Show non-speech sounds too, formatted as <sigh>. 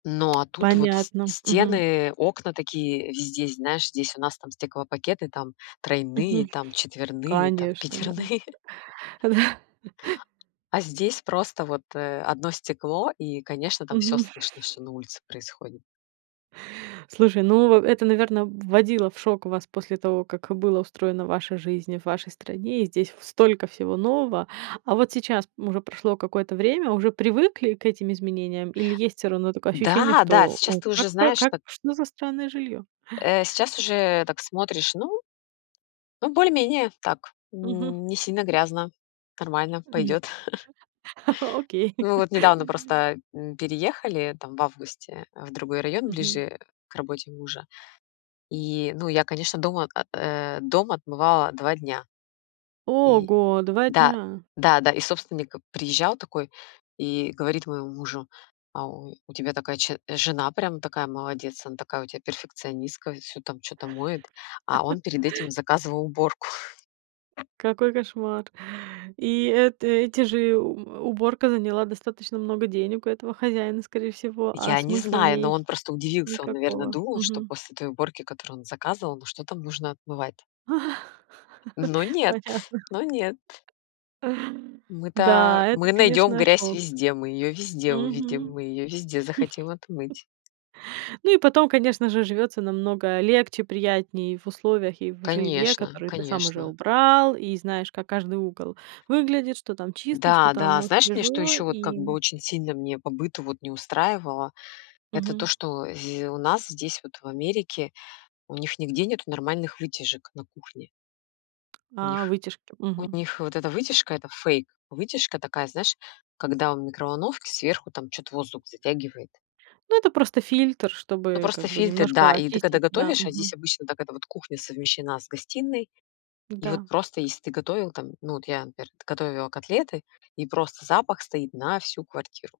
Ну, а тут вот с Понятно, мгм. стены, окна такие везде, знаешь, здесь у нас там стеклопакеты там тройные, Мгм. там четверные, там Конечно, да. пятерные. Да. <chuckles> А здесь просто вот, э, 1 стекло и, конечно, там всё Мгм. слышно, что на улице происходит. Слушай, ну, э это, наверно, вводило в шок вас после того, как было устроена ваша жизнь, в вашей стране. И здесь в столько всего нового. А вот сейчас уже прошло какое-то время, уже привыкли к этим изменениям или есть все-равно такое ощущение, Да, да, что сейчас "о, ты уже как про знаешь, как, так что за странное жильё?" Э, сейчас уже так смотришь, ну ну, более-менее так, Мгм. не сильно грязно, нормально, М. пойдет. <chuckles> Окей. Мы вот недавно просто, м, переехали, там, в августе, э, в другой район, Мгм. ближе к работе мужа, и, ну, я, конечно, дом, о э, дом отмывала 2 дня. И Ого, 2 да, дня! да, да, и собственник приезжал такой, и говорит моему мужу: "А, о, у тебя такая че жена прям такая молодец, она такая у тебя перфекционистка, всё там чё-то моет". А он перед этим <chuckles> заказывал уборку. Какой кошмар. И эта эти же, у э, уборка заняла достаточно много денег у этого хозяина, скорее всего. А Я не смысла в знаю, но ней он просто удивился, он, наверное, никакого. думал, что Мгм. после той уборки, которую он заказывал, ну, что там нужно отмывать? <laughs> Но нет, Понятно. но нет. А, Мы-то да, это, мы найдем конечно, грязь шок. везде, мы ее везде увидим, Мгм. мы ее везде захотим <chuckles> отмыть. Ну и потом, конечно же, живется намного легче, приятней в условиях, и в жилье, Конечно, которые ты сам уже конечно. убрал. И знаешь, как каждый угол выглядит, что там чисто, что Да, там, да, ну, знаешь, мне что свежо еще вот как бы и очень сильно мне по быту вот не устраивало? Это то, Мгм. что, зь у нас здесь вот в Америке у них нигде нету нормальных вытяжек на кухне. У А, них вытяжки. у Мгм. них вот эта вытяжка- это фейк, вытяжка такая, знаешь, когда в микроволновке сверху там чё-то воздух затягивает. Ну это просто фильтр, Ну, чтобы просто как бы фильтр, да, немножко и ты когда очистить, да, готовишь, а здесь мгм. обычно так: это вот кухня совмещена с гостиной. И вот Да. просто если ты готовил там, ну, вот я, например, готовила котлеты, и просто запах стоит на всю квартиру.